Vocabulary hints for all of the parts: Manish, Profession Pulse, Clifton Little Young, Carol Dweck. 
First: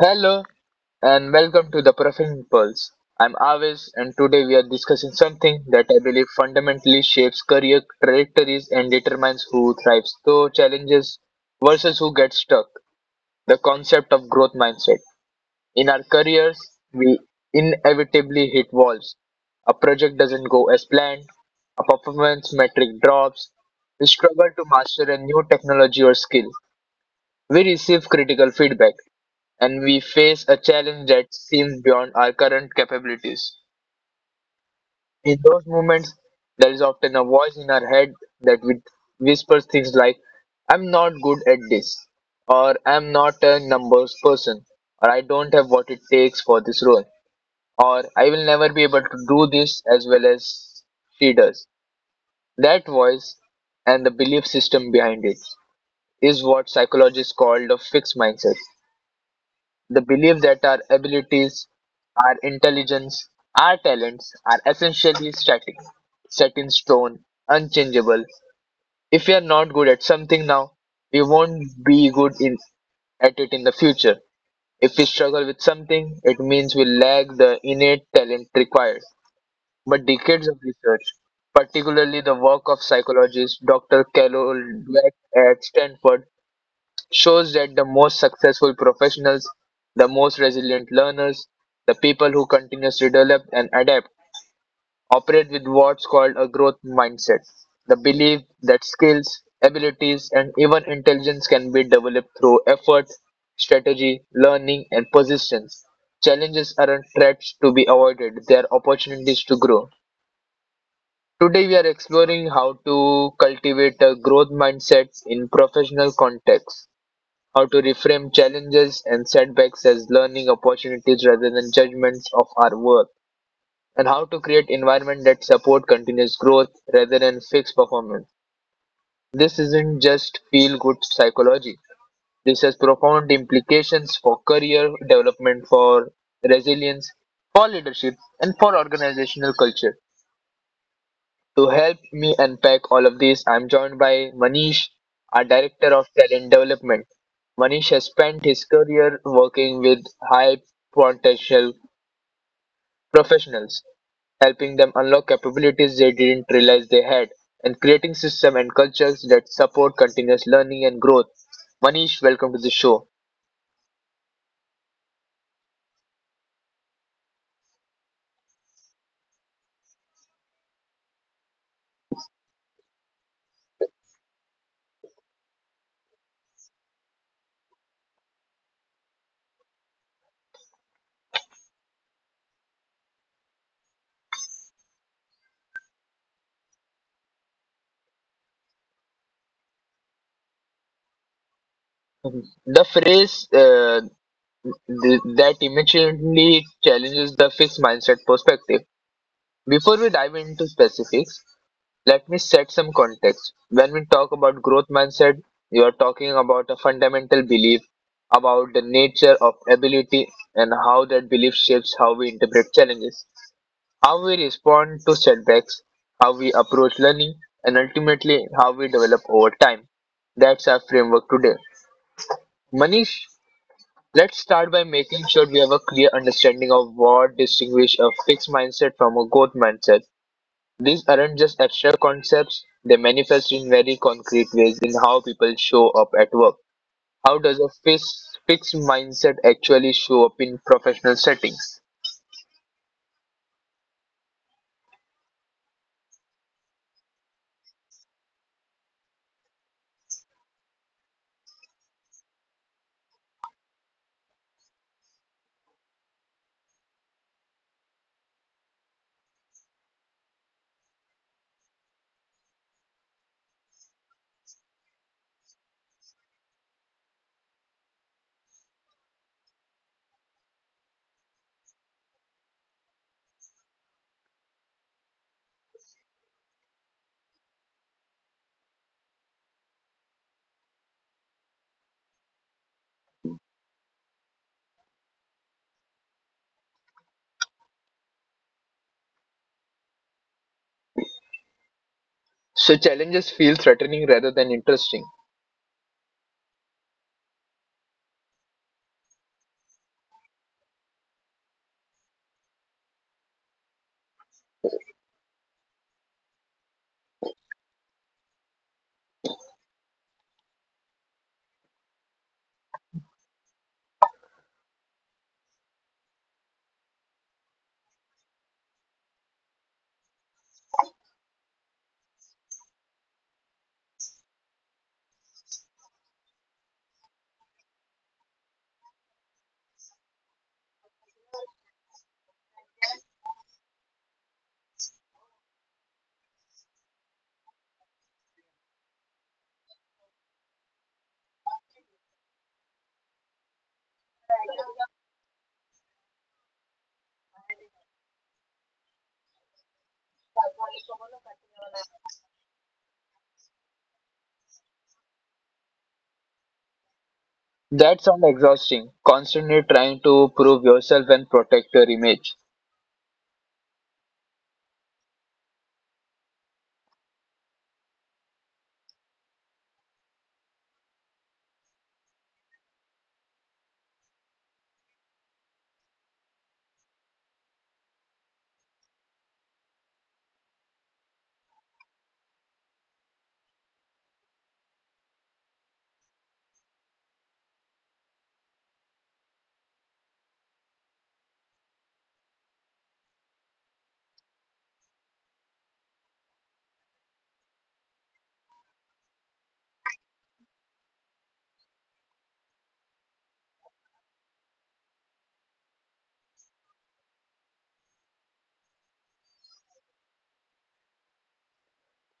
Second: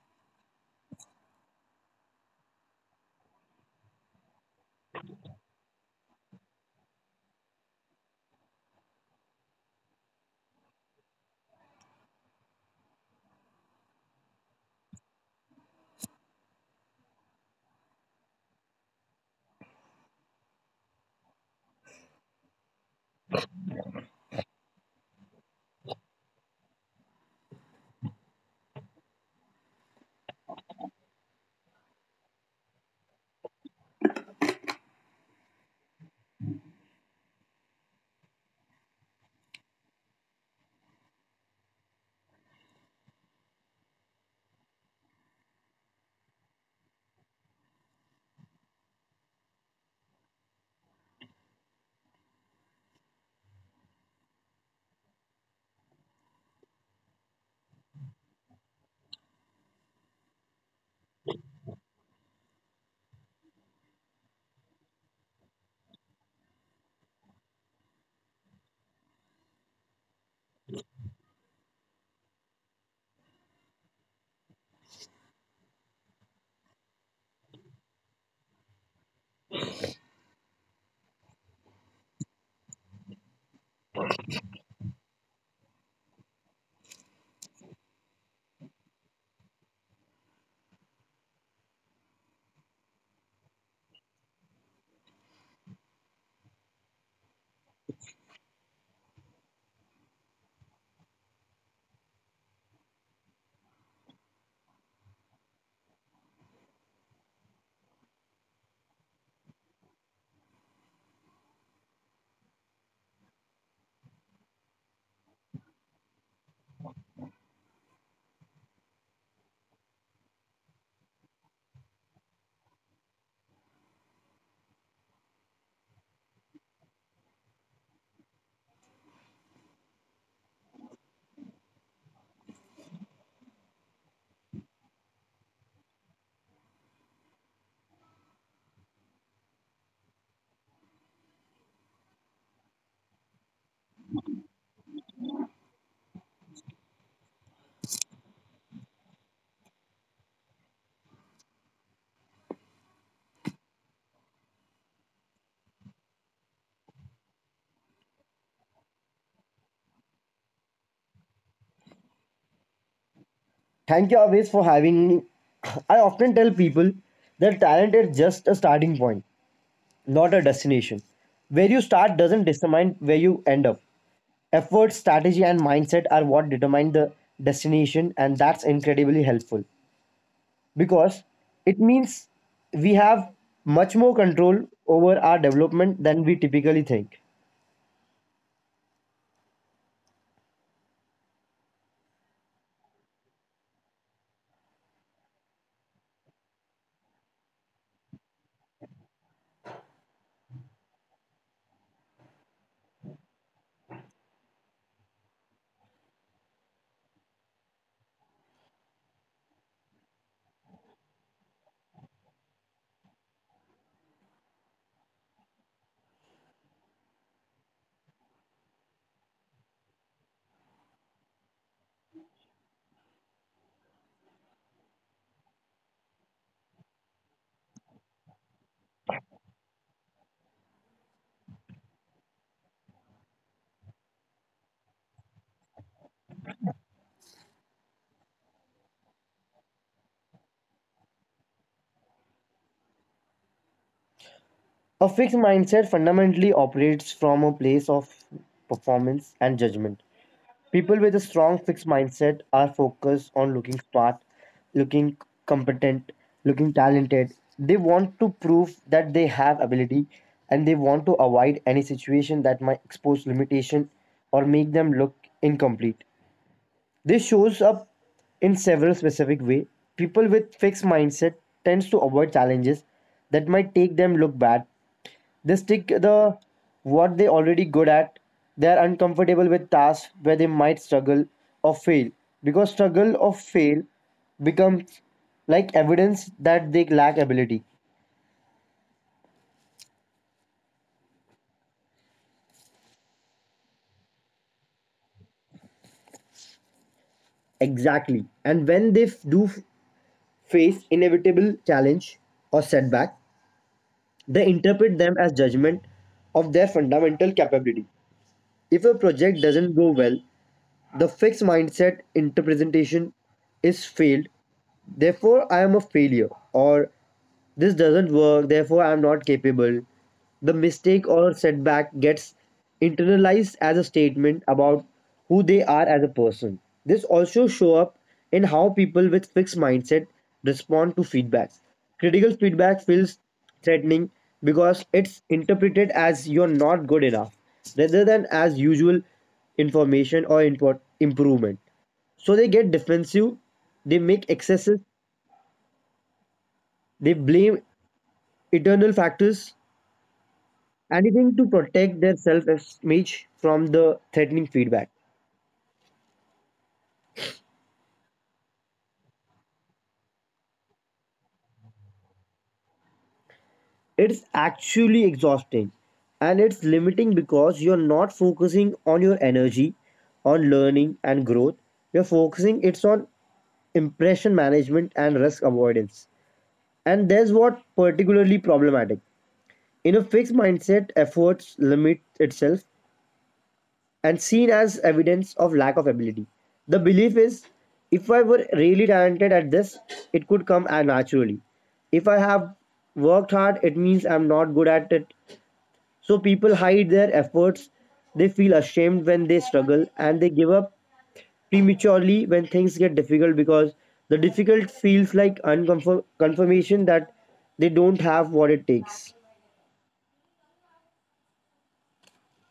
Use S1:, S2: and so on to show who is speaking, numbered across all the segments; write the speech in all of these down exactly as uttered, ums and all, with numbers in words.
S1: Hello and welcome to the Profession Pulse. I'm Aves and today we are discussing something that I believe fundamentally shapes career trajectories and determines who thrives through challenges versus who gets stuck. The concept of growth mindset. In our careers, we inevitably hit walls. A project doesn't go as planned, a performance metric drops, we struggle to master a new technology or skill. We receive critical feedback, and we face a challenge that seems beyond our current capabilities. In those moments, there is often a voice in our head that whis- whispers things like, I'm not good at this, or I'm not a numbers person, or I don't have what it takes for this role, or I will never be able to do this as well as she does. That voice and the belief system behind it is what psychologists call the fixed mindset. The belief that our abilities, our intelligence, our talents are essentially static, set in stone, unchangeable. If we are not good at something now, we won't be good in, at it in the future. If we struggle with something, it means we lack the innate talent required. But decades of research, particularly the work of psychologist Doctor Carol Dweck at Stanford, shows that the most successful professionals, the most resilient learners, the people who continuously develop and adapt operate with what's called a growth mindset, the belief that skills, abilities, and even intelligence can be developed through effort, strategy, learning, and persistence. Challenges aren't threats to be avoided, they are opportunities to grow. Today, we are exploring how to cultivate a growth mindset in professional contexts, how to reframe challenges and setbacks as learning opportunities rather than judgments of our worth, and how to create environment that support continuous growth rather than fixed performance. This isn't just feel good psychology. This has profound implications for career development, for resilience, for leadership, and for organizational culture. To help me unpack all of this, I'm joined by Manish, our Director of Talent Development. Manish has spent his career working with high potential professionals, helping them unlock capabilities they didn't realize they had, and creating systems and cultures that support continuous learning and growth. Manish, welcome to the show.
S2: Thank you always for having me. I often tell people that talent is just a starting point, not a destination. Where you start doesn't determine where you end up. Effort, strategy, and mindset are what determine the destination, and that's incredibly helpful because it means we have much more control over our development than we typically think.
S1: The phrase uh, th- that immediately challenges the fixed mindset perspective. Before we dive into specifics, let me set some context. When we talk about growth mindset, you are talking about a fundamental belief about the nature of ability and how that belief shapes how we interpret challenges, how we respond to setbacks, how we approach learning, and ultimately how we develop over time. That's our framework today. Manish, let's start by making sure we have a clear understanding of what distinguishes a fixed mindset from a growth mindset. These aren't just abstract concepts, they manifest in very concrete ways in how people show up at work. How does a fixed, fixed mindset actually show up in professional settings?
S2: A fixed mindset fundamentally operates from a place of performance and judgment. People with a strong fixed mindset are focused on looking smart, looking competent, looking talented. They want to prove that they have ability and they want to avoid any situation that might expose limitation or make them look incomplete. This shows up in several specific ways. People with fixed mindset tends to avoid challenges that might take them look bad, they stick the what they already good at. They are uncomfortable with tasks where they might struggle or fail because struggle or fail becomes like evidence that they lack ability.
S1: So challenges feel threatening rather than interesting.
S2: Exactly. And when they f- do f- face inevitable challenge or setback, they interpret them as judgment of their fundamental capability. If a project doesn't go well, the fixed mindset interpretation is failed. Therefore, I am a failure, or this doesn't work, therefore, I am not capable. The mistake or setback gets internalized as a statement about who they are as a person. This also show up in how people with fixed mindset respond to feedbacks. Critical feedback feels threatening because it's interpreted as you're not good enough rather than as usual information or import improvement. So they get defensive, they make excesses, they blame internal factors, anything to protect their self-image from the threatening feedback.
S1: That sounds exhausting, constantly trying to prove yourself and protect your image.
S2: It's actually exhausting and it's limiting because you're not focusing on your energy, on learning and growth. You're focusing it's on impression management and risk avoidance. And there's what particularly problematic. In a fixed mindset, efforts limit itself and seen as evidence of lack of ability. The belief is, if I were really talented at this, it could come uh, naturally. If I have worked hard, it means I'm not good at it. So people hide their efforts, they feel ashamed when they struggle, and they give up prematurely when things get difficult because the difficult feels like unconfirmation that they don't have what it takes.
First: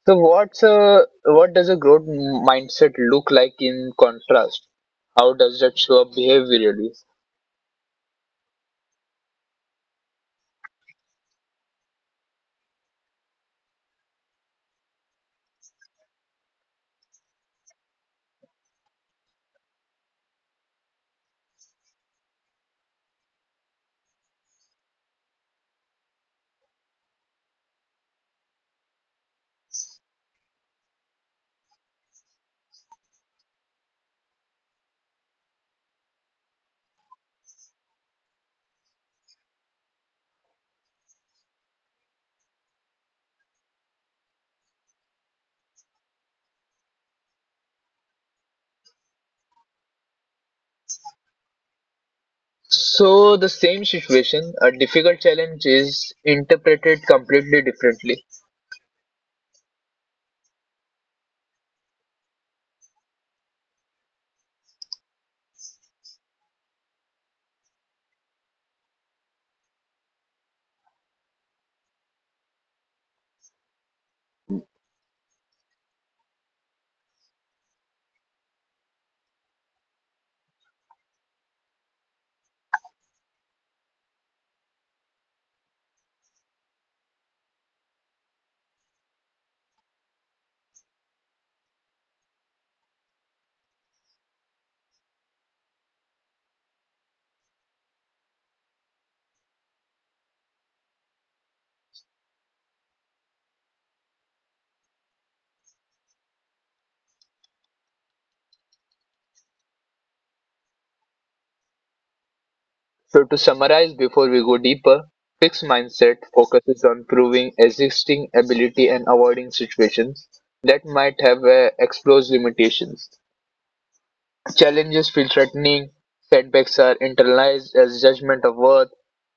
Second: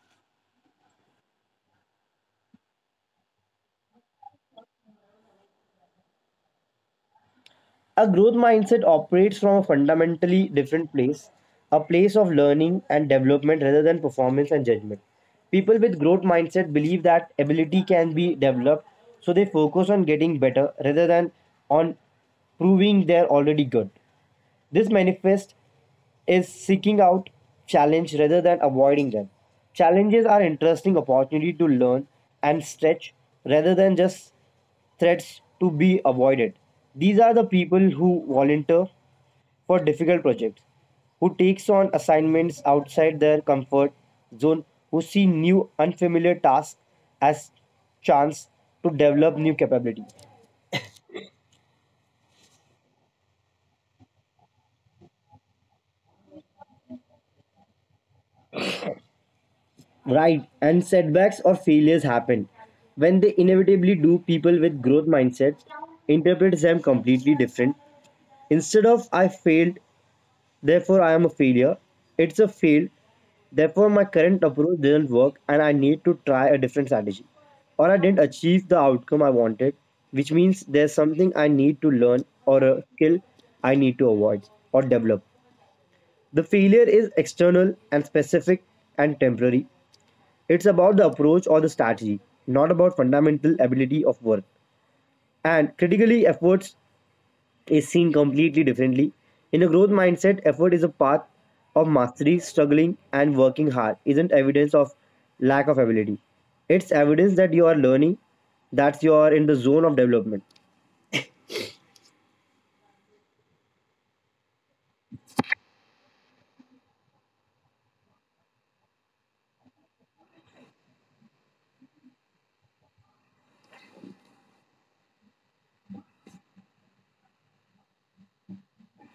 S1: So what's a, what does a growth mindset look like in contrast? How does that show up behaviorally?
S2: A growth mindset operates from a fundamentally different place, a place of learning and development rather than performance and judgment. People with growth mindset believe that ability can be developed, so they focus on getting better rather than on proving they're already good. This manifest is seeking out challenge rather than avoiding them. Challenges are interesting opportunity to learn and stretch rather than just threats to be avoided. These are the people who volunteer for difficult projects, who takes on assignments outside their comfort zone, who see new unfamiliar tasks as chance to develop new capability.
S1: So, the same situation, a difficult challenge is interpreted completely differently.
S2: Right, and setbacks or failures happen. When they inevitably do, people with growth mindsets interpret them completely different. Instead of I failed, therefore, I am a failure, it's a fail, therefore, my current approach didn't work and I need to try a different strategy. Or I didn't achieve the outcome I wanted, which means there's something I need to learn or a skill I need to avoid or develop. The failure is external and specific and temporary. It's about the approach or the strategy, not about fundamental ability of work. And critically, efforts is seen completely differently. In a growth mindset, effort is a path of mastery, struggling, and working hard isn't evidence of lack of ability. It's evidence that you are learning, that you are in the zone of development.
S1: So, to summarize before we go deeper, fixed mindset focuses on proving existing ability and avoiding situations that might have uh, exposed limitations. Challenges feel threatening, setbacks are internalized as judgment of worth,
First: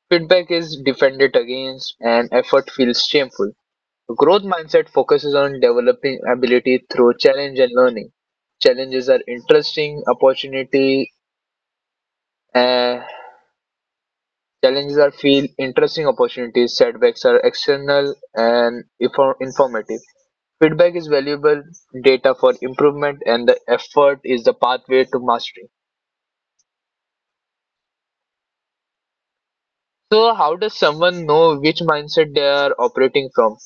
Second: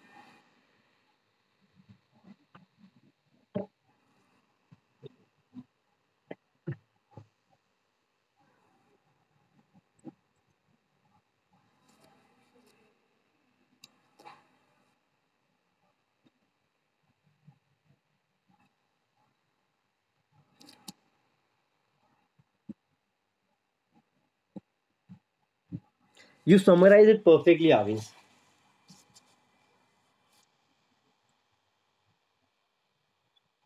S1: feedback is defended against, and effort feels shameful. Growth mindset focuses on developing ability through challenge and learning. Challenges are interesting opportunity. Uh, challenges are feel interesting opportunities. Setbacks are external and infor- informative. Feedback is valuable data for improvement, and the effort is the pathway to mastery.
S2: You summarize it perfectly, Avis.
S1: So, how does someone know which mindset they are operating from?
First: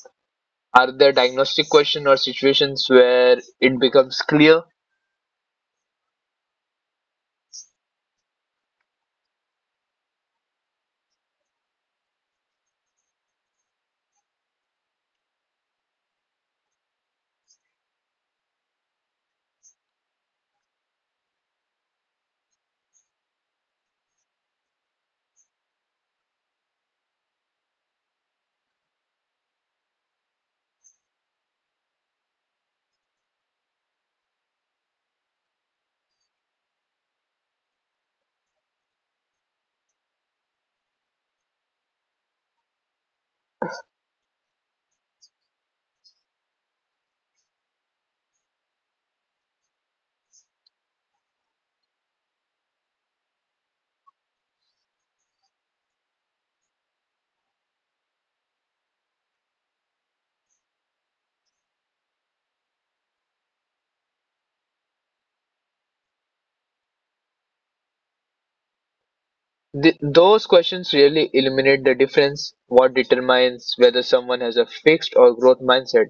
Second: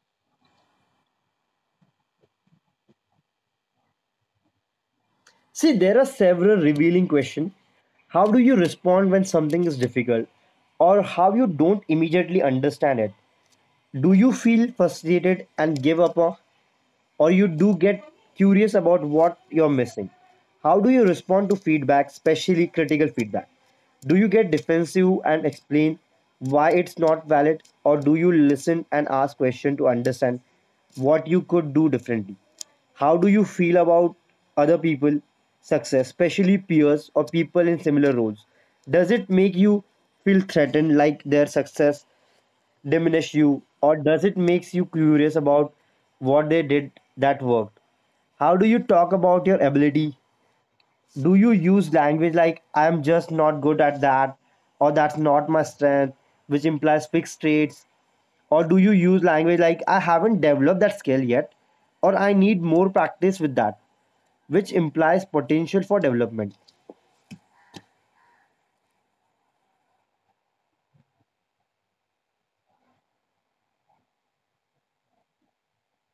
S1: Are there diagnostic questions or situations where it becomes clear?
S2: See, there are several revealing questions. How do you respond when something is difficult? Or how you don't immediately understand it? Do you feel frustrated and give up, or you do get curious about what you're missing? How do you respond to feedback, especially critical feedback? Do you get defensive and explain why it's not valid, or do you listen and ask questions to understand what you could do differently? How do you feel about other people' success, especially peers or people in similar roles? Does it make you feel threatened like their success diminish you, or does it makes you curious about what they did that worked? How do you talk about your ability? Do you use language like I'm just not good at that, or that's not my strength, which implies fixed traits, or do you use language like I haven't developed that skill yet, or I need more practice with that, which implies potential for development?
S1: Th- Those questions really illuminate the difference. What determines whether someone has a fixed or growth mindset?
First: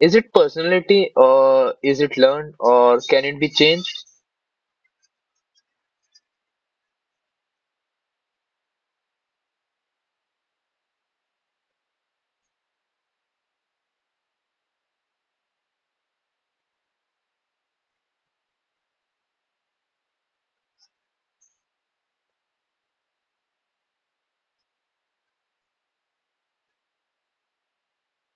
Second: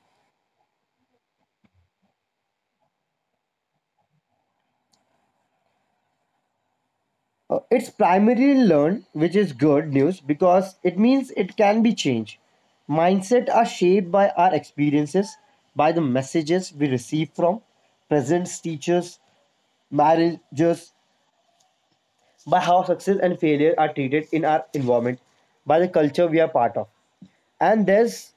S1: Is it personality, or is it learned, or can it be changed?
S2: Uh, it's primarily learned, which is good news because it means it can be changed. Mindset are shaped by our experiences, by the messages we receive from presents, teachers, marriages, by how success and failure are treated in our environment, by the culture we are part of. And there's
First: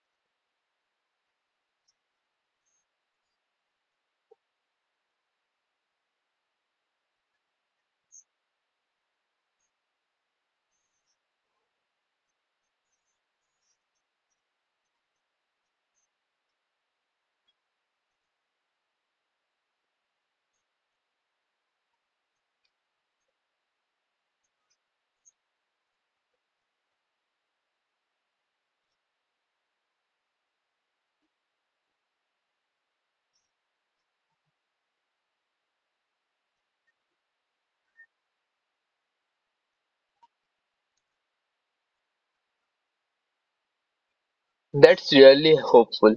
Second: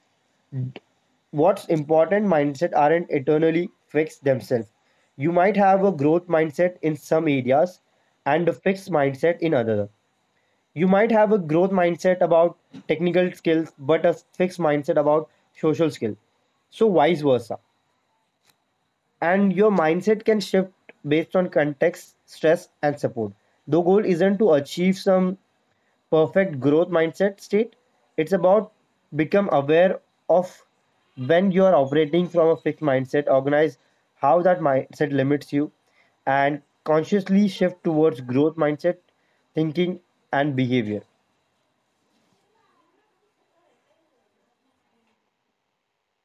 S2: what's important, mindset aren't eternally fixed themselves. You might have a growth mindset in some areas and a fixed mindset in others. You might have a growth mindset about technical skills but a fixed mindset about social skill, so vice versa. And your mindset can shift based on context, stress, and support. The goal isn't to achieve some perfect growth mindset state, it's about become aware of when you are operating from a fixed mindset, organize how that mindset limits you, and consciously shift towards growth mindset thinking and behavior.
S1: That's really hopeful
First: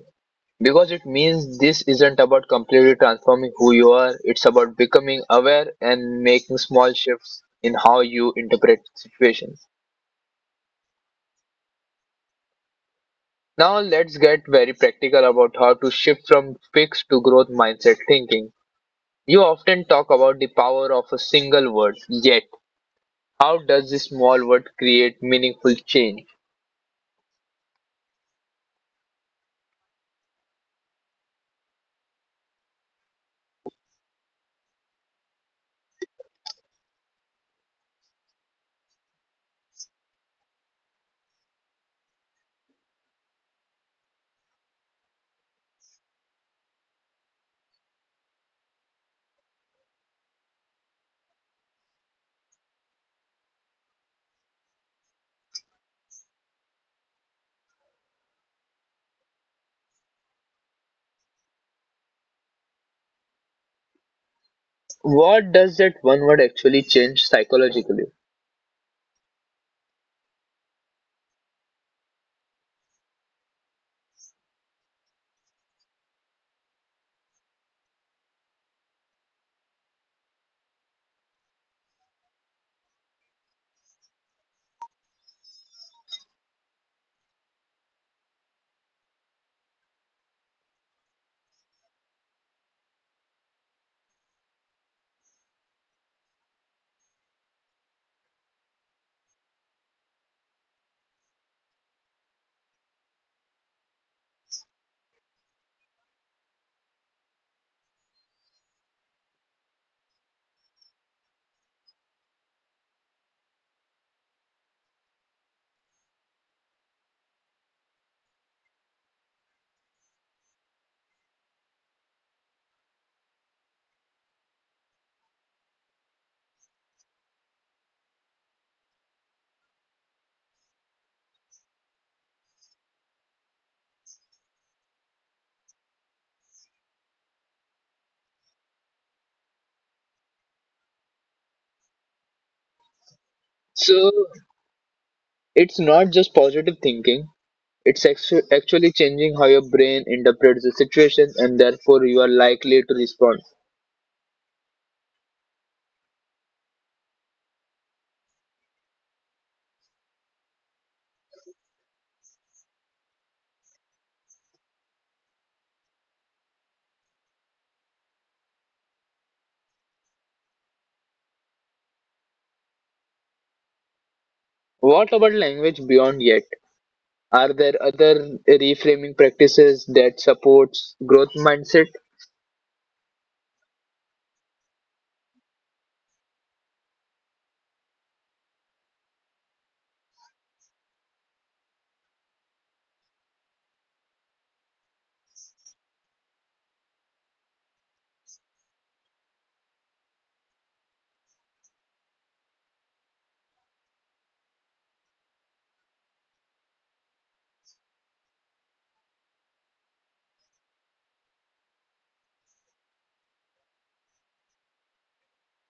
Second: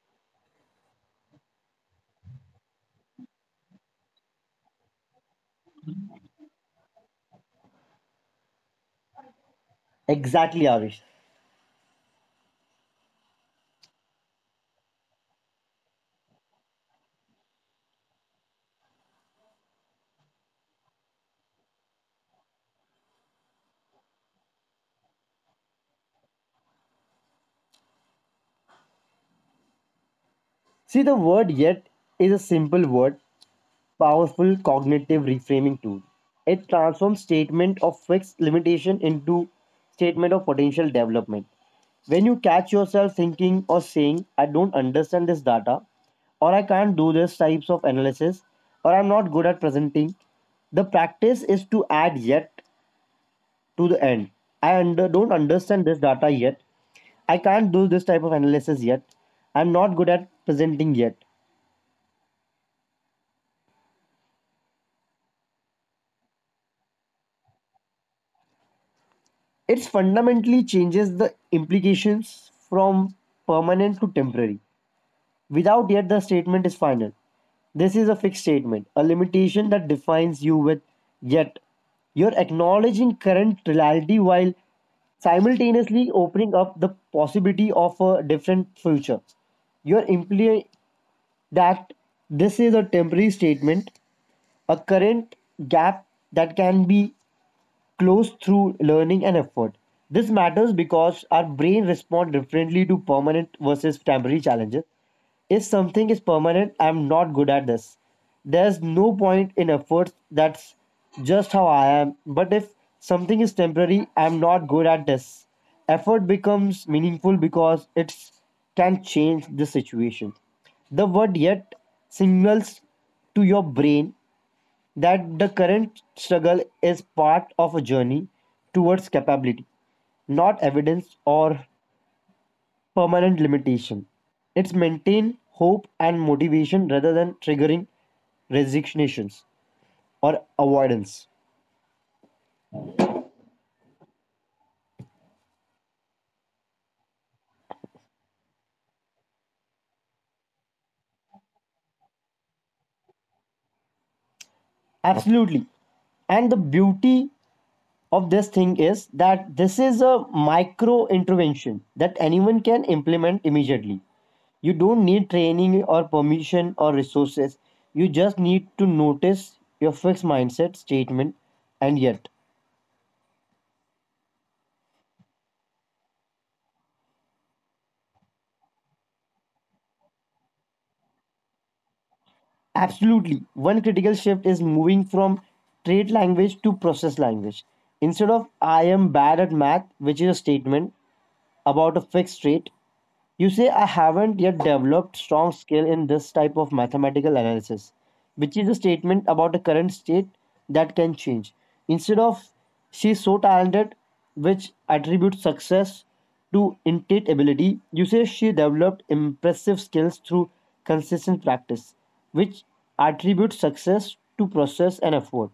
S1: because it means this isn't about completely transforming who you are, it's about becoming aware and making small shifts in how you interpret situations.
S2: Exactly, Avish.
S1: Now, let's get very practical about how to shift from fixed to growth mindset thinking. You often talk about the power of a single word, yet, how does this small word create meaningful change?
S2: See, the word yet is a simple word, powerful cognitive reframing tool. It transforms statement of fixed limitation into statement of potential development. When you catch yourself thinking or saying, I don't understand this data, or I can't do this types of analysis, or I'm not good at presenting, the practice is to add yet to the end. I under, don't understand this data yet. I can't do this type of analysis yet. I'm not good at presenting yet.
S1: What does that one word actually change psychologically?
S2: It fundamentally changes the implications from permanent to temporary. Without yet, the statement is final. This is a fixed statement, a limitation that defines you. With yet, you're acknowledging current reality while simultaneously opening up the possibility of a different future. You're implying that this is a temporary statement, a current gap that can be close through learning and effort. This matters because our brain responds differently to permanent versus temporary challenges. If something is permanent, I'm not good at this, there's no point in efforts. That's just how I am. But if something is temporary, I'm not good at this, effort becomes meaningful because it can change the situation. The word yet signals to your brain that the current struggle is part of a journey towards capability, not evidence or permanent limitation. It's maintain hope and motivation rather than triggering resignations or avoidance.
S1: So, it's not just positive thinking, it's actu- actually changing how your brain interprets the situation and therefore you are likely to respond.
S2: Absolutely. And the beauty of this thing is that this is a micro intervention that anyone can implement immediately. You don't need training or permission or resources. You just need to notice your fixed mindset statement and yet.
S1: What about language beyond yet? Are there other reframing practices that supports growth mindset?
S2: Absolutely. One critical shift is moving from trait language to process language. Instead of I am bad at math, which is a statement about a fixed trait, you say I haven't yet developed strong skill in this type of mathematical analysis, which is a statement about a current state that can change. Instead of she's so talented, which attributes success to innate ability, you say she developed impressive skills through consistent practice, which attributes success to process and effort.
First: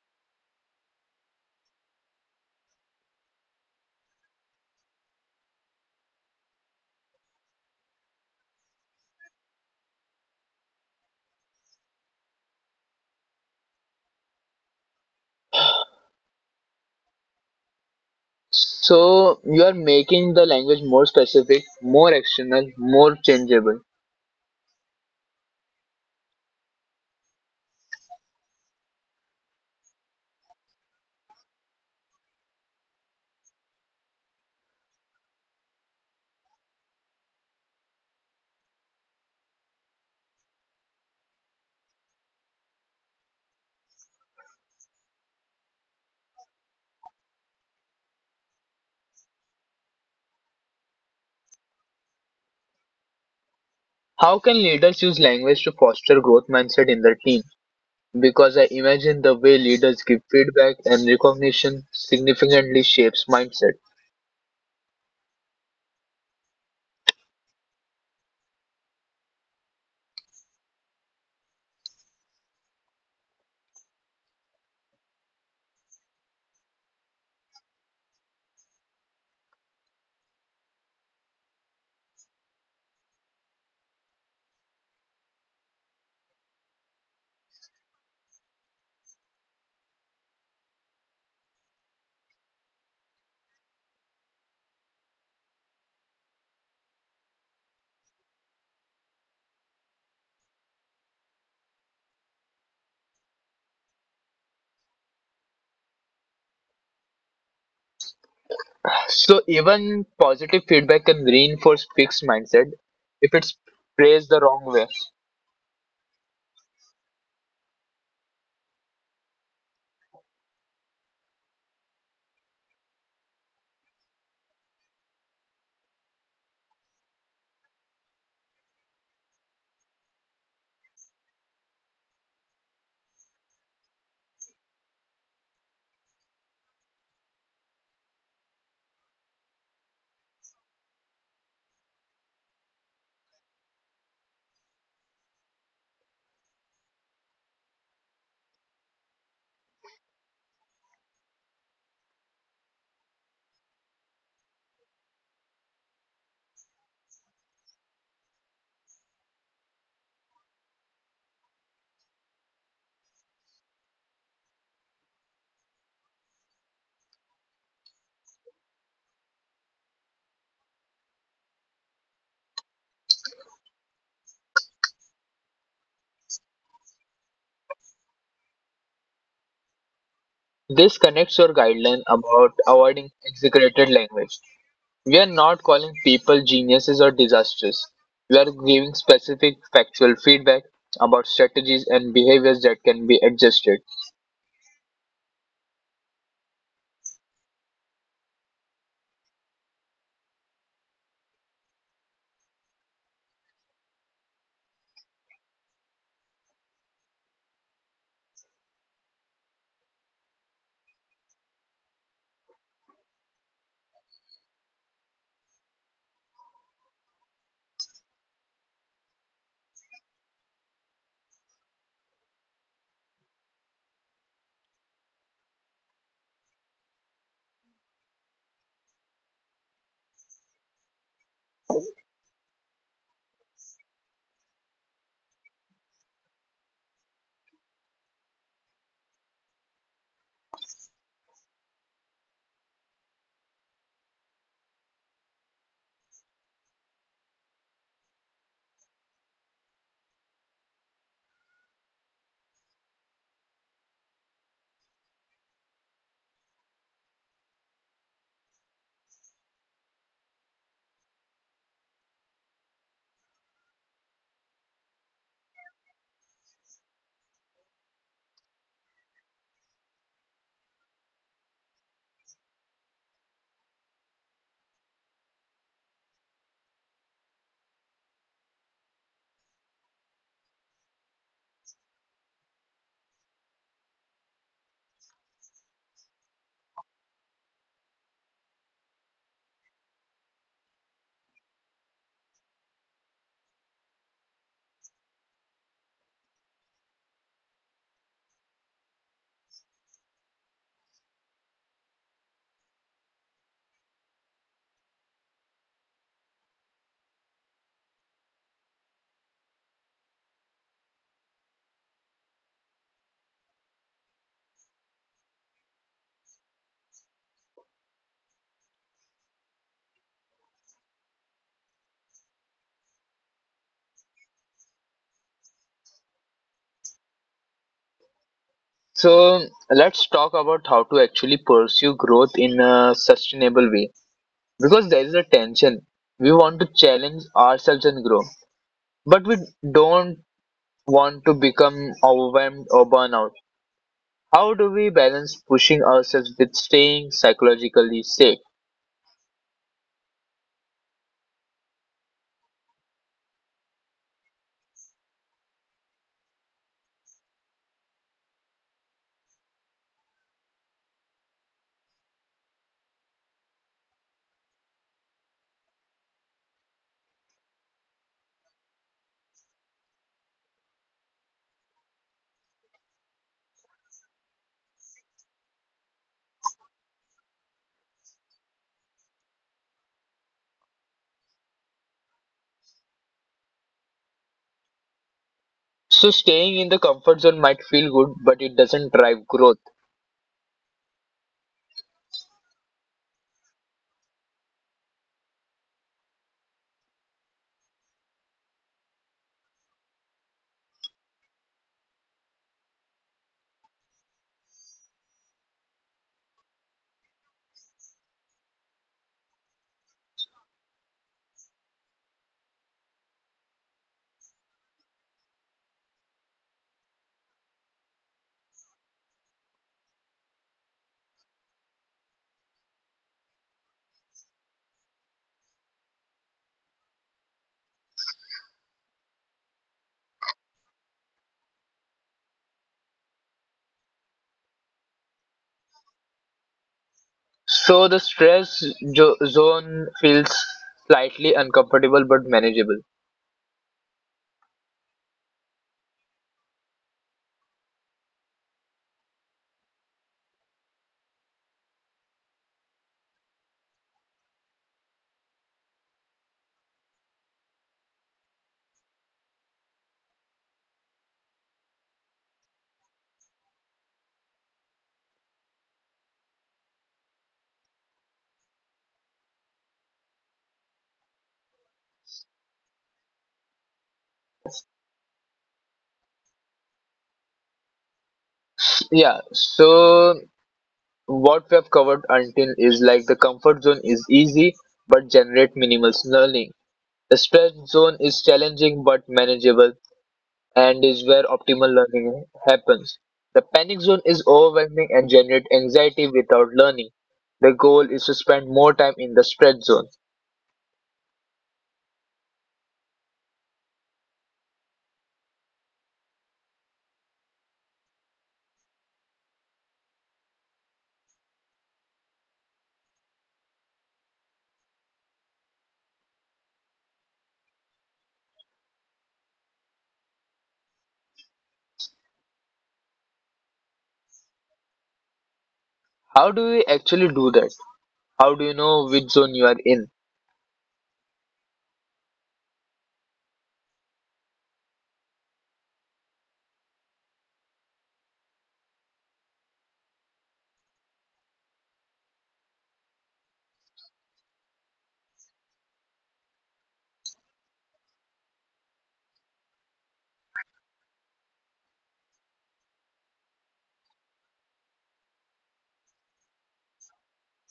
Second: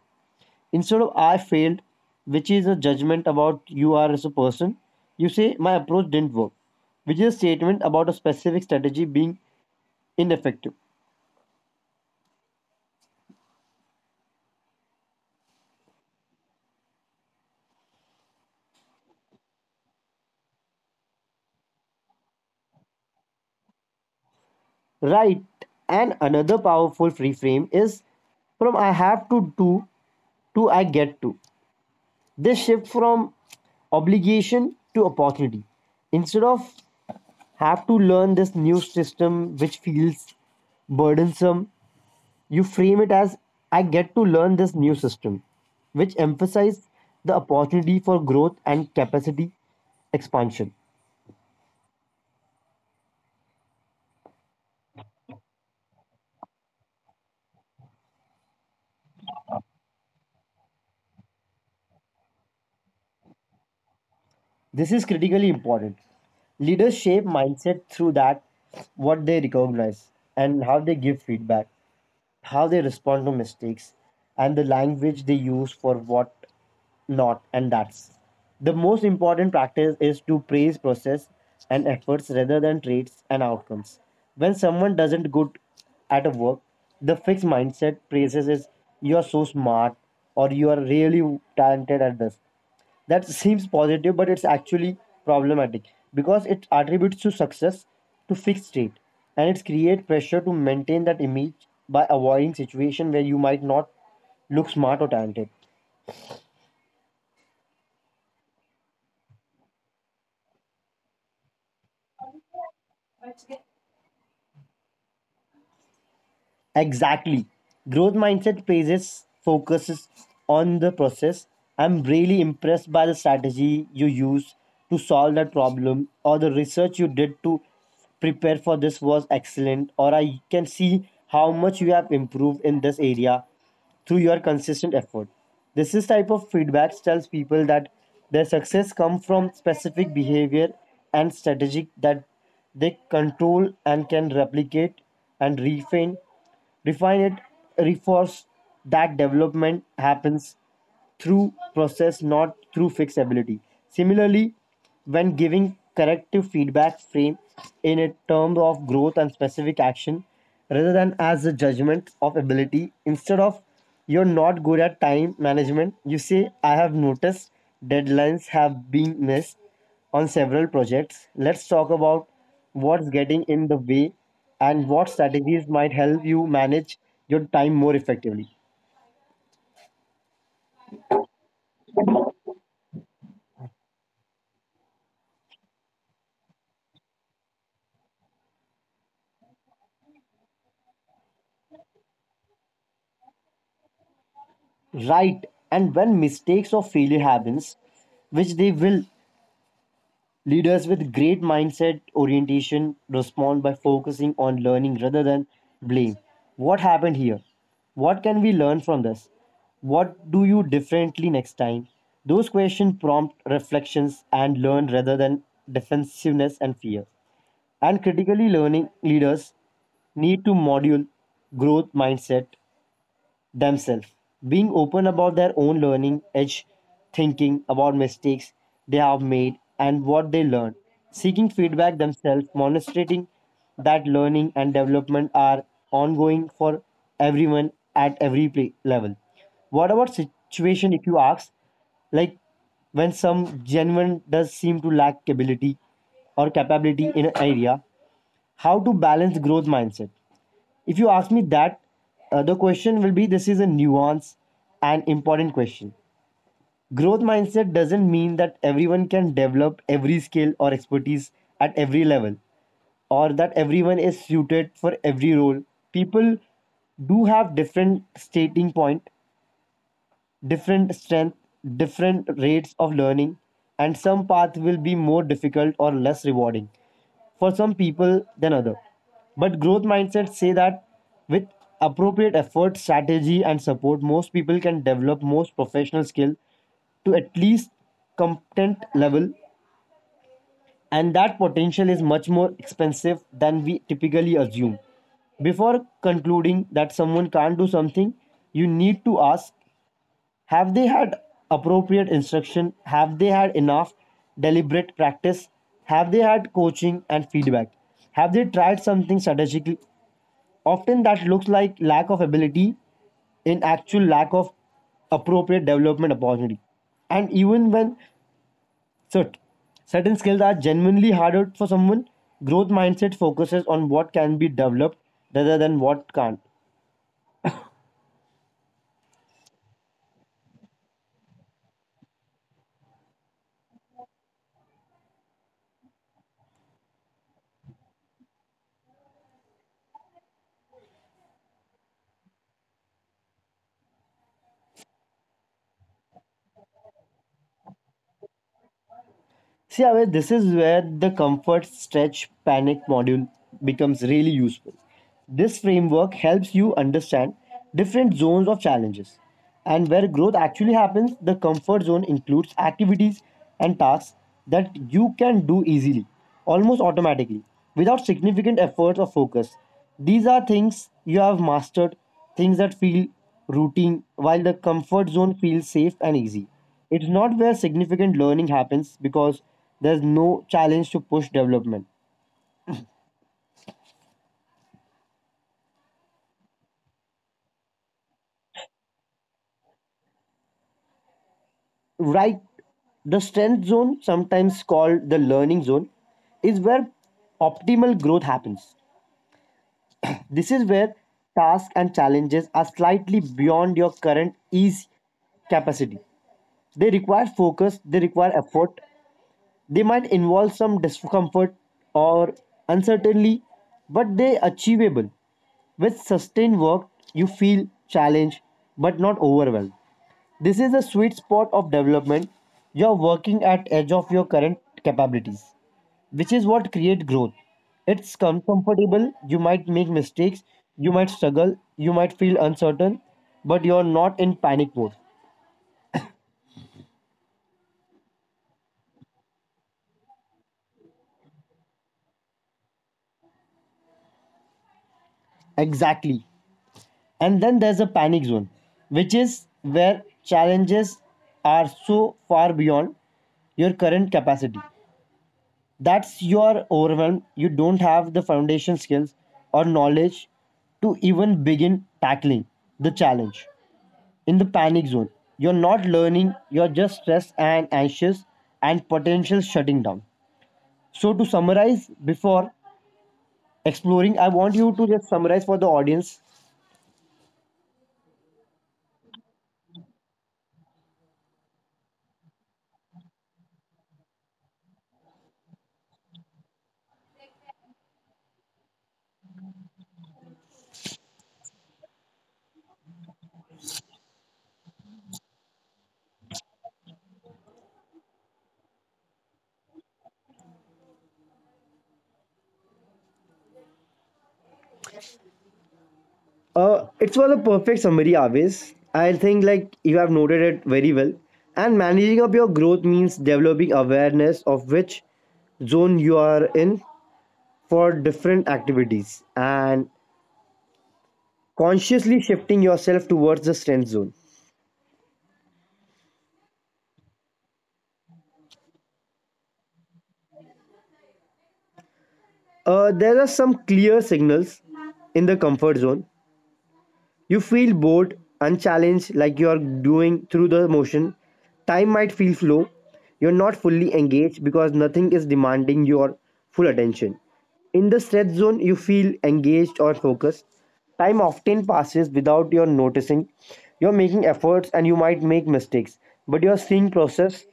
S2: Instead of I failed, which is a judgment about you are as a person, you say my approach didn't work, which is a statement about a specific strategy being ineffective.
S1: So you are making the language more specific, more external, more changeable.
S2: Right. And another powerful reframe is from I have to do to I get to. This shift from obligation to opportunity. Instead of have to learn this new system which feels burdensome, you frame it as I get to learn this new system, which emphasizes the opportunity for growth and capacity expansion.
S1: How can leaders use language to foster growth mindset in their team? Because I imagine the way leaders give feedback and recognition significantly shapes mindset.
S2: This is critically important. Leaders shape mindset through that, what they recognize, and how they give feedback, how they respond to mistakes, and the language they use for what not and that's. The most important practice is to praise process and efforts rather than traits and outcomes. When someone doesn't good at a work, the fixed mindset praises is you're so smart or you are really talented at this. That seems positive but it's actually problematic because it attributes to success to fixed state and it creates pressure to maintain that image by avoiding situation where you might not look smart or talented.
S1: So even positive feedback can reinforce fixed mindset if it's praised the wrong way.
S2: Exactly. Growth mindset phases focuses on the process. I'm really impressed by the strategy you used to solve that problem, or the research you did to prepare for this was excellent, or I can see how much you have improved in this area through your consistent effort. This is type of feedback tells people that their success comes from specific behavior and strategic that they control and can replicate and refine refine it, reinforce that development happens through process, not through fixability. Similarly, when giving corrective feedback, frame in a term of growth and specific action rather than as a judgment of ability. Instead of you're not good at time management, you say, I have noticed deadlines have been missed on several projects. Let's talk about what's getting in the way and what strategies might help you manage your time more effectively.
S1: This connects your guideline about avoiding exaggerated language. We are not calling people geniuses or disasters. We are giving specific factual feedback about strategies and behaviors that can be adjusted.
S2: Right, and when mistakes or failure happens, which they will, leaders with great mindset orientation respond by focusing on learning rather than blame. What happened here? What can we learn from this? What do you differently next time? Those questions prompt reflections and learn rather than defensiveness and fear. And critically learning leaders need to module growth mindset themselves. Being open about their own learning edge, thinking about mistakes they have made and what they learned, seeking feedback themselves, demonstrating that learning and development are ongoing for everyone at every play- level. What about situation if you ask? Like when some genuine does seem to lack ability or capability in an area, how to balance growth mindset? If you ask me that, uh, the question will be this is a nuance and important question. Growth mindset doesn't mean that everyone can develop every skill or expertise at every level or that everyone is suited for every role. People do have different starting point different strength, different rates of learning, and some path will be more difficult or less rewarding for some people than other. But growth mindsets say that with appropriate effort, strategy, and support, most people can develop most professional skill to at least competent level, and that potential is much more expensive than we typically assume. Before concluding that someone can't do something, you need to ask have they had appropriate instruction? Have they had enough deliberate practice? Have they had coaching and feedback? Have they tried something strategically? Often that looks like lack of ability in actual lack of appropriate development opportunity. And even when cert- certain skills are genuinely harder for someone, growth mindset focuses on what can be developed rather than what can't.
S1: So, let's talk about how to actually pursue growth in a sustainable way because there is a tension. We want to challenge ourselves and grow, but we don't want to become overwhelmed or burn out. How do we balance pushing ourselves with staying psychologically safe?
S2: See, I mean, this is where the comfort stretch panic module becomes really useful. This framework helps you understand different zones of challenges and where growth actually happens. The comfort zone includes activities and tasks that you can do easily, almost automatically, without significant effort or focus. These are things you have mastered, things that feel routine, while the comfort zone feels safe and easy. It's not where significant learning happens because there's no challenge to push development.
S1: So staying in the comfort zone might feel good, but it doesn't drive growth.
S2: Right, the strength zone, sometimes called the learning zone, is where optimal growth happens. This is where tasks and challenges are slightly beyond your current ease capacity. They require focus, they require effort, they might involve some discomfort or uncertainty, but they achievable. With sustained work, you feel challenged but not overwhelmed. This is a sweet spot of development. You're working at edge of your current capabilities, which is what create growth. It's uncomfortable, you might make mistakes, you might struggle, you might feel uncertain, but you're not in panic mode.
S1: So the stress jo- zone feels slightly uncomfortable but manageable.
S2: Exactly. And then there's a panic zone, which is where challenges are so far beyond your current capacity that's you are overwhelmed, you don't have the foundation skills or knowledge to even begin tackling the challenge in the panic zone, you're not learning, you're just stressed and anxious and potential shutting down. So to summarize before exploring, I want you to just summarize for the audience.
S1: Yeah, so what we have covered until is like the comfort zone is easy but generate minimal learning. The stress zone is challenging but manageable and is where optimal learning happens. The panic zone is overwhelming and generate anxiety without learning. The goal is to spend more time in the stress zone.
S2: Uh, it was a perfect summary always. I think like you have noted it very well, and managing up your growth means developing awareness of which zone you are in for different activities and consciously shifting yourself towards the strength zone.
S1: How do you actually do that? How do you know which zone you are in?
S2: Uh, there are some clear signals in the comfort zone. You feel bored, unchallenged, like you are doing through the motion. Time might feel slow. You're not fully engaged because nothing is demanding your full attention. In the stress zone, you feel engaged or focused. Time often passes without your noticing. You're making efforts and you might make mistakes, but you're seeing process.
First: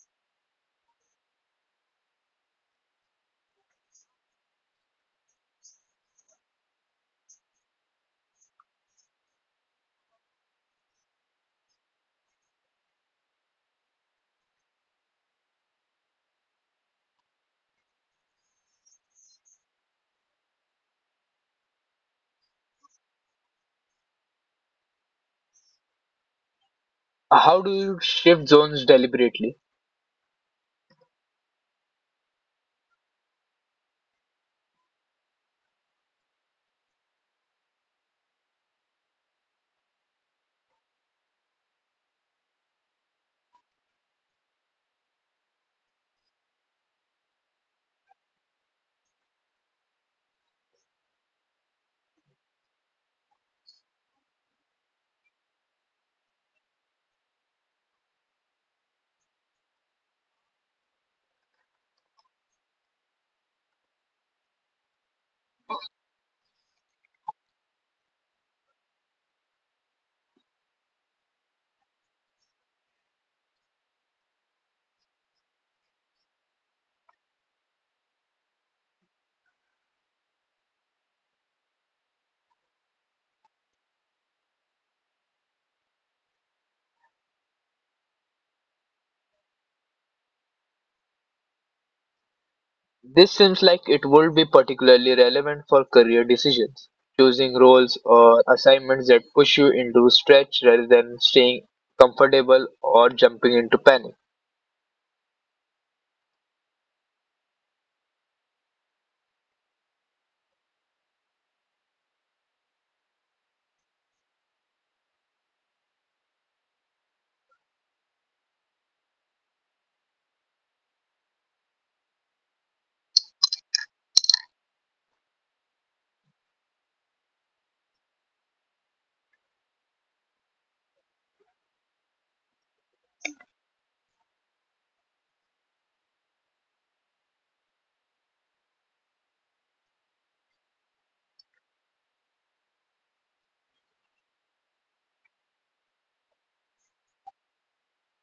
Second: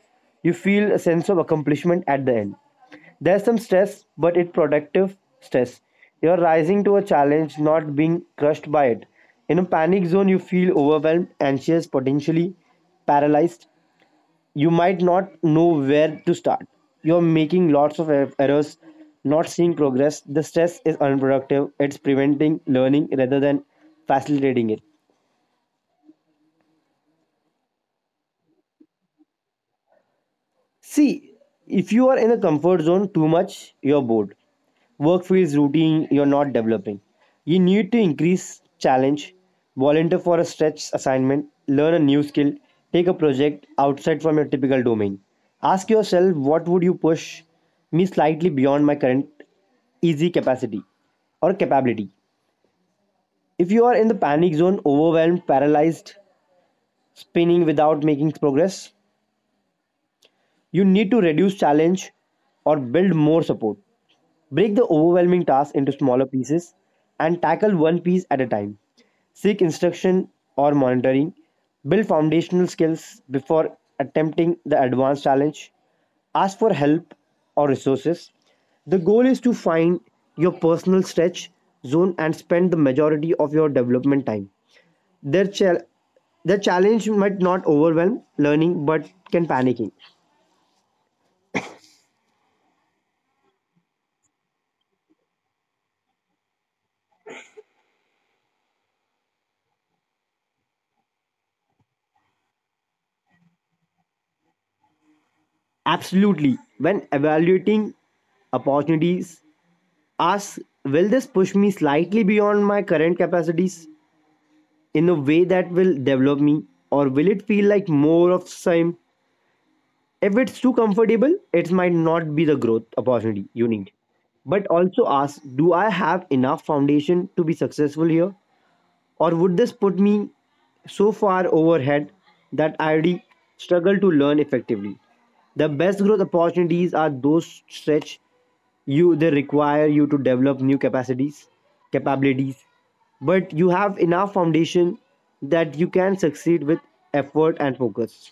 S2: You feel a sense of accomplishment at the end. There's some stress, but it's productive stress. You're rising to a challenge, not being crushed by it. In a panic zone, you feel overwhelmed, anxious, potentially paralyzed, you might not know where to start. You're making lots of er- errors, not seeing progress. The stress is unproductive. It's preventing learning rather than facilitating it.
S1: How do you shift zones deliberately?
S2: See, if you are in a comfort zone too much, you're bored. Work feels routine, you're not developing. You need to increase challenge, volunteer for a stretch assignment, learn a new skill, take a project outside from your typical domain. Ask yourself what would you push me slightly beyond my current easy capacity or capability. If you are in the panic zone, overwhelmed, paralyzed, spinning without making progress, you need to reduce challenge or build more support. Break the overwhelming task into smaller pieces and tackle one piece at a time. Seek instruction or monitoring. Build foundational skills before attempting the advanced challenge. Ask for help or resources. The goal is to find your personal stretch zone and spend the majority of your development time. Their, chal- the challenge might not overwhelm learning but can panicking.
S1: This seems like it would be particularly relevant for career decisions, choosing roles or assignments that push you into stretch rather than staying comfortable or jumping into panic.
S2: Absolutely. When evaluating opportunities, ask, will this push me slightly beyond my current capacities in a way that will develop me, or will it feel like more of same? If it's too comfortable, it might not be the growth opportunity you need. But also ask, do I have enough foundation to be successful here? Or would this put me so far overhead that I already struggle to learn effectively? The best growth opportunities are those stretch you, they require you to develop new capacities, capabilities, but you have enough foundation that you can succeed with effort and focus.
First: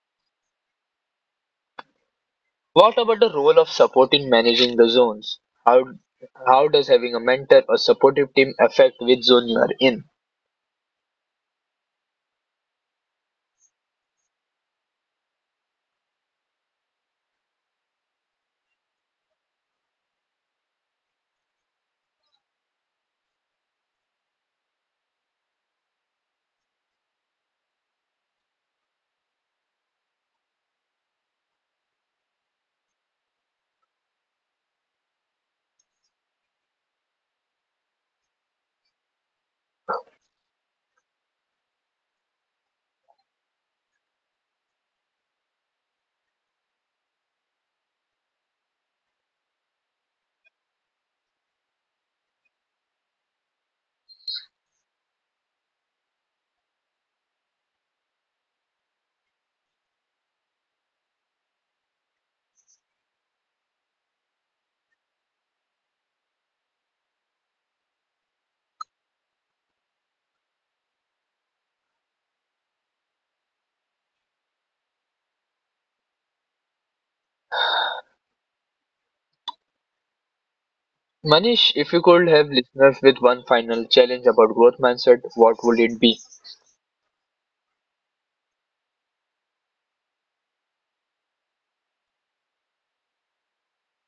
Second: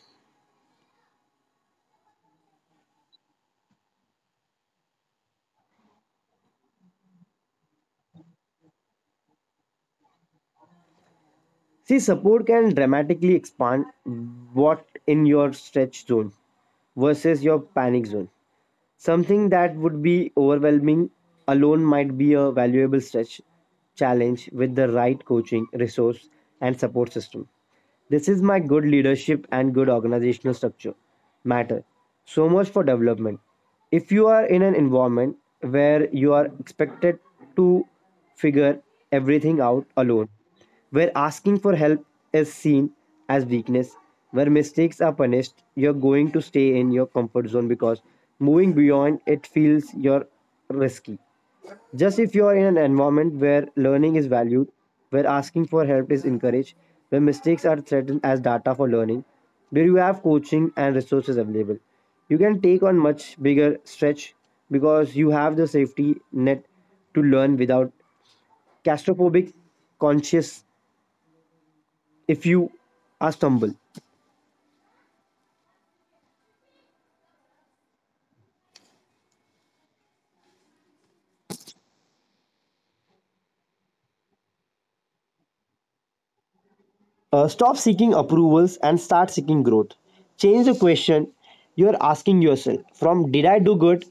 S1: What about the role of supporting managing the zones? How how does having a mentor or supportive team affect which zone you are in?
S2: See, support can dramatically expand what in your stretch zone versus your panic zone. Something that would be overwhelming alone might be a valuable stretch challenge with the right coaching, resource, and support system. This is my good leadership and good organizational structure matter so much for development. If you are in an environment where you are expected to figure everything out alone, where asking for help is seen as weakness, where mistakes are punished, you're going to stay in your comfort zone because moving beyond it feels you're risky. Just if you are in an environment where learning is valued, where asking for help is encouraged, where mistakes are threatened as data for learning, where you have coaching and resources available, you can take on much bigger stretch because you have the safety net to learn without claustrophobic conscious if you are stumble.
S1: Manish, if you could have listeners with one final challenge about growth mindset, what would it be?
S2: Uh, stop seeking approvals and start seeking growth. Change the question you're asking yourself from did I do good,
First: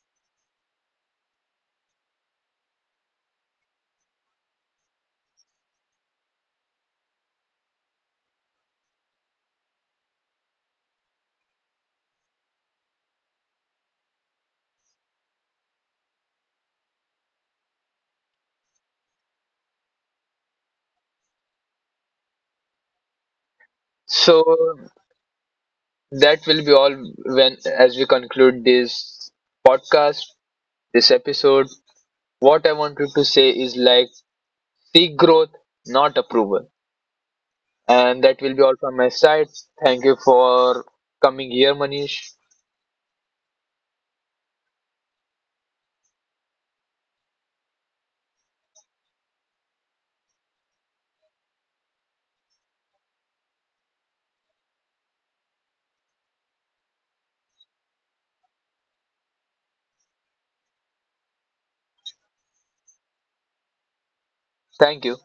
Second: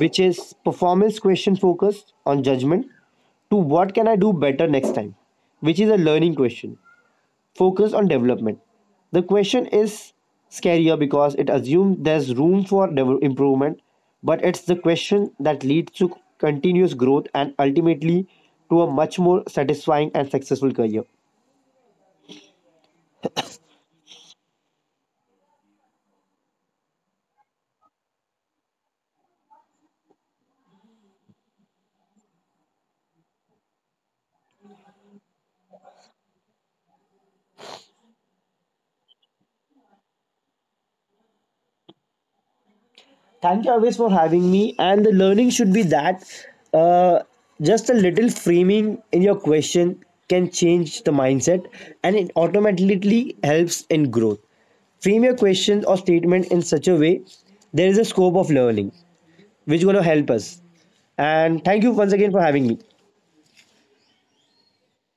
S2: which is performance question focused on judgment, to what can I do better next time, which is a learning question focused on development. The question is scarier because it assumes there's room for dev- improvement, but it's the question that leads to continuous growth and ultimately to a much more satisfying and successful career.
S1: So that will be all when as we conclude this podcast, this episode. What I wanted to say is like seek growth, not approval. And that will be all from my side. Thank you for coming here, Manish.
S2: Thank you always for having me. And the learning should be that uh, just a little framing in your question can change the mindset and it automatically helps in growth. Frame your question or statement in such a way there is a scope of learning which is going to help us. And thank you once again for having me.
S1: Thank you.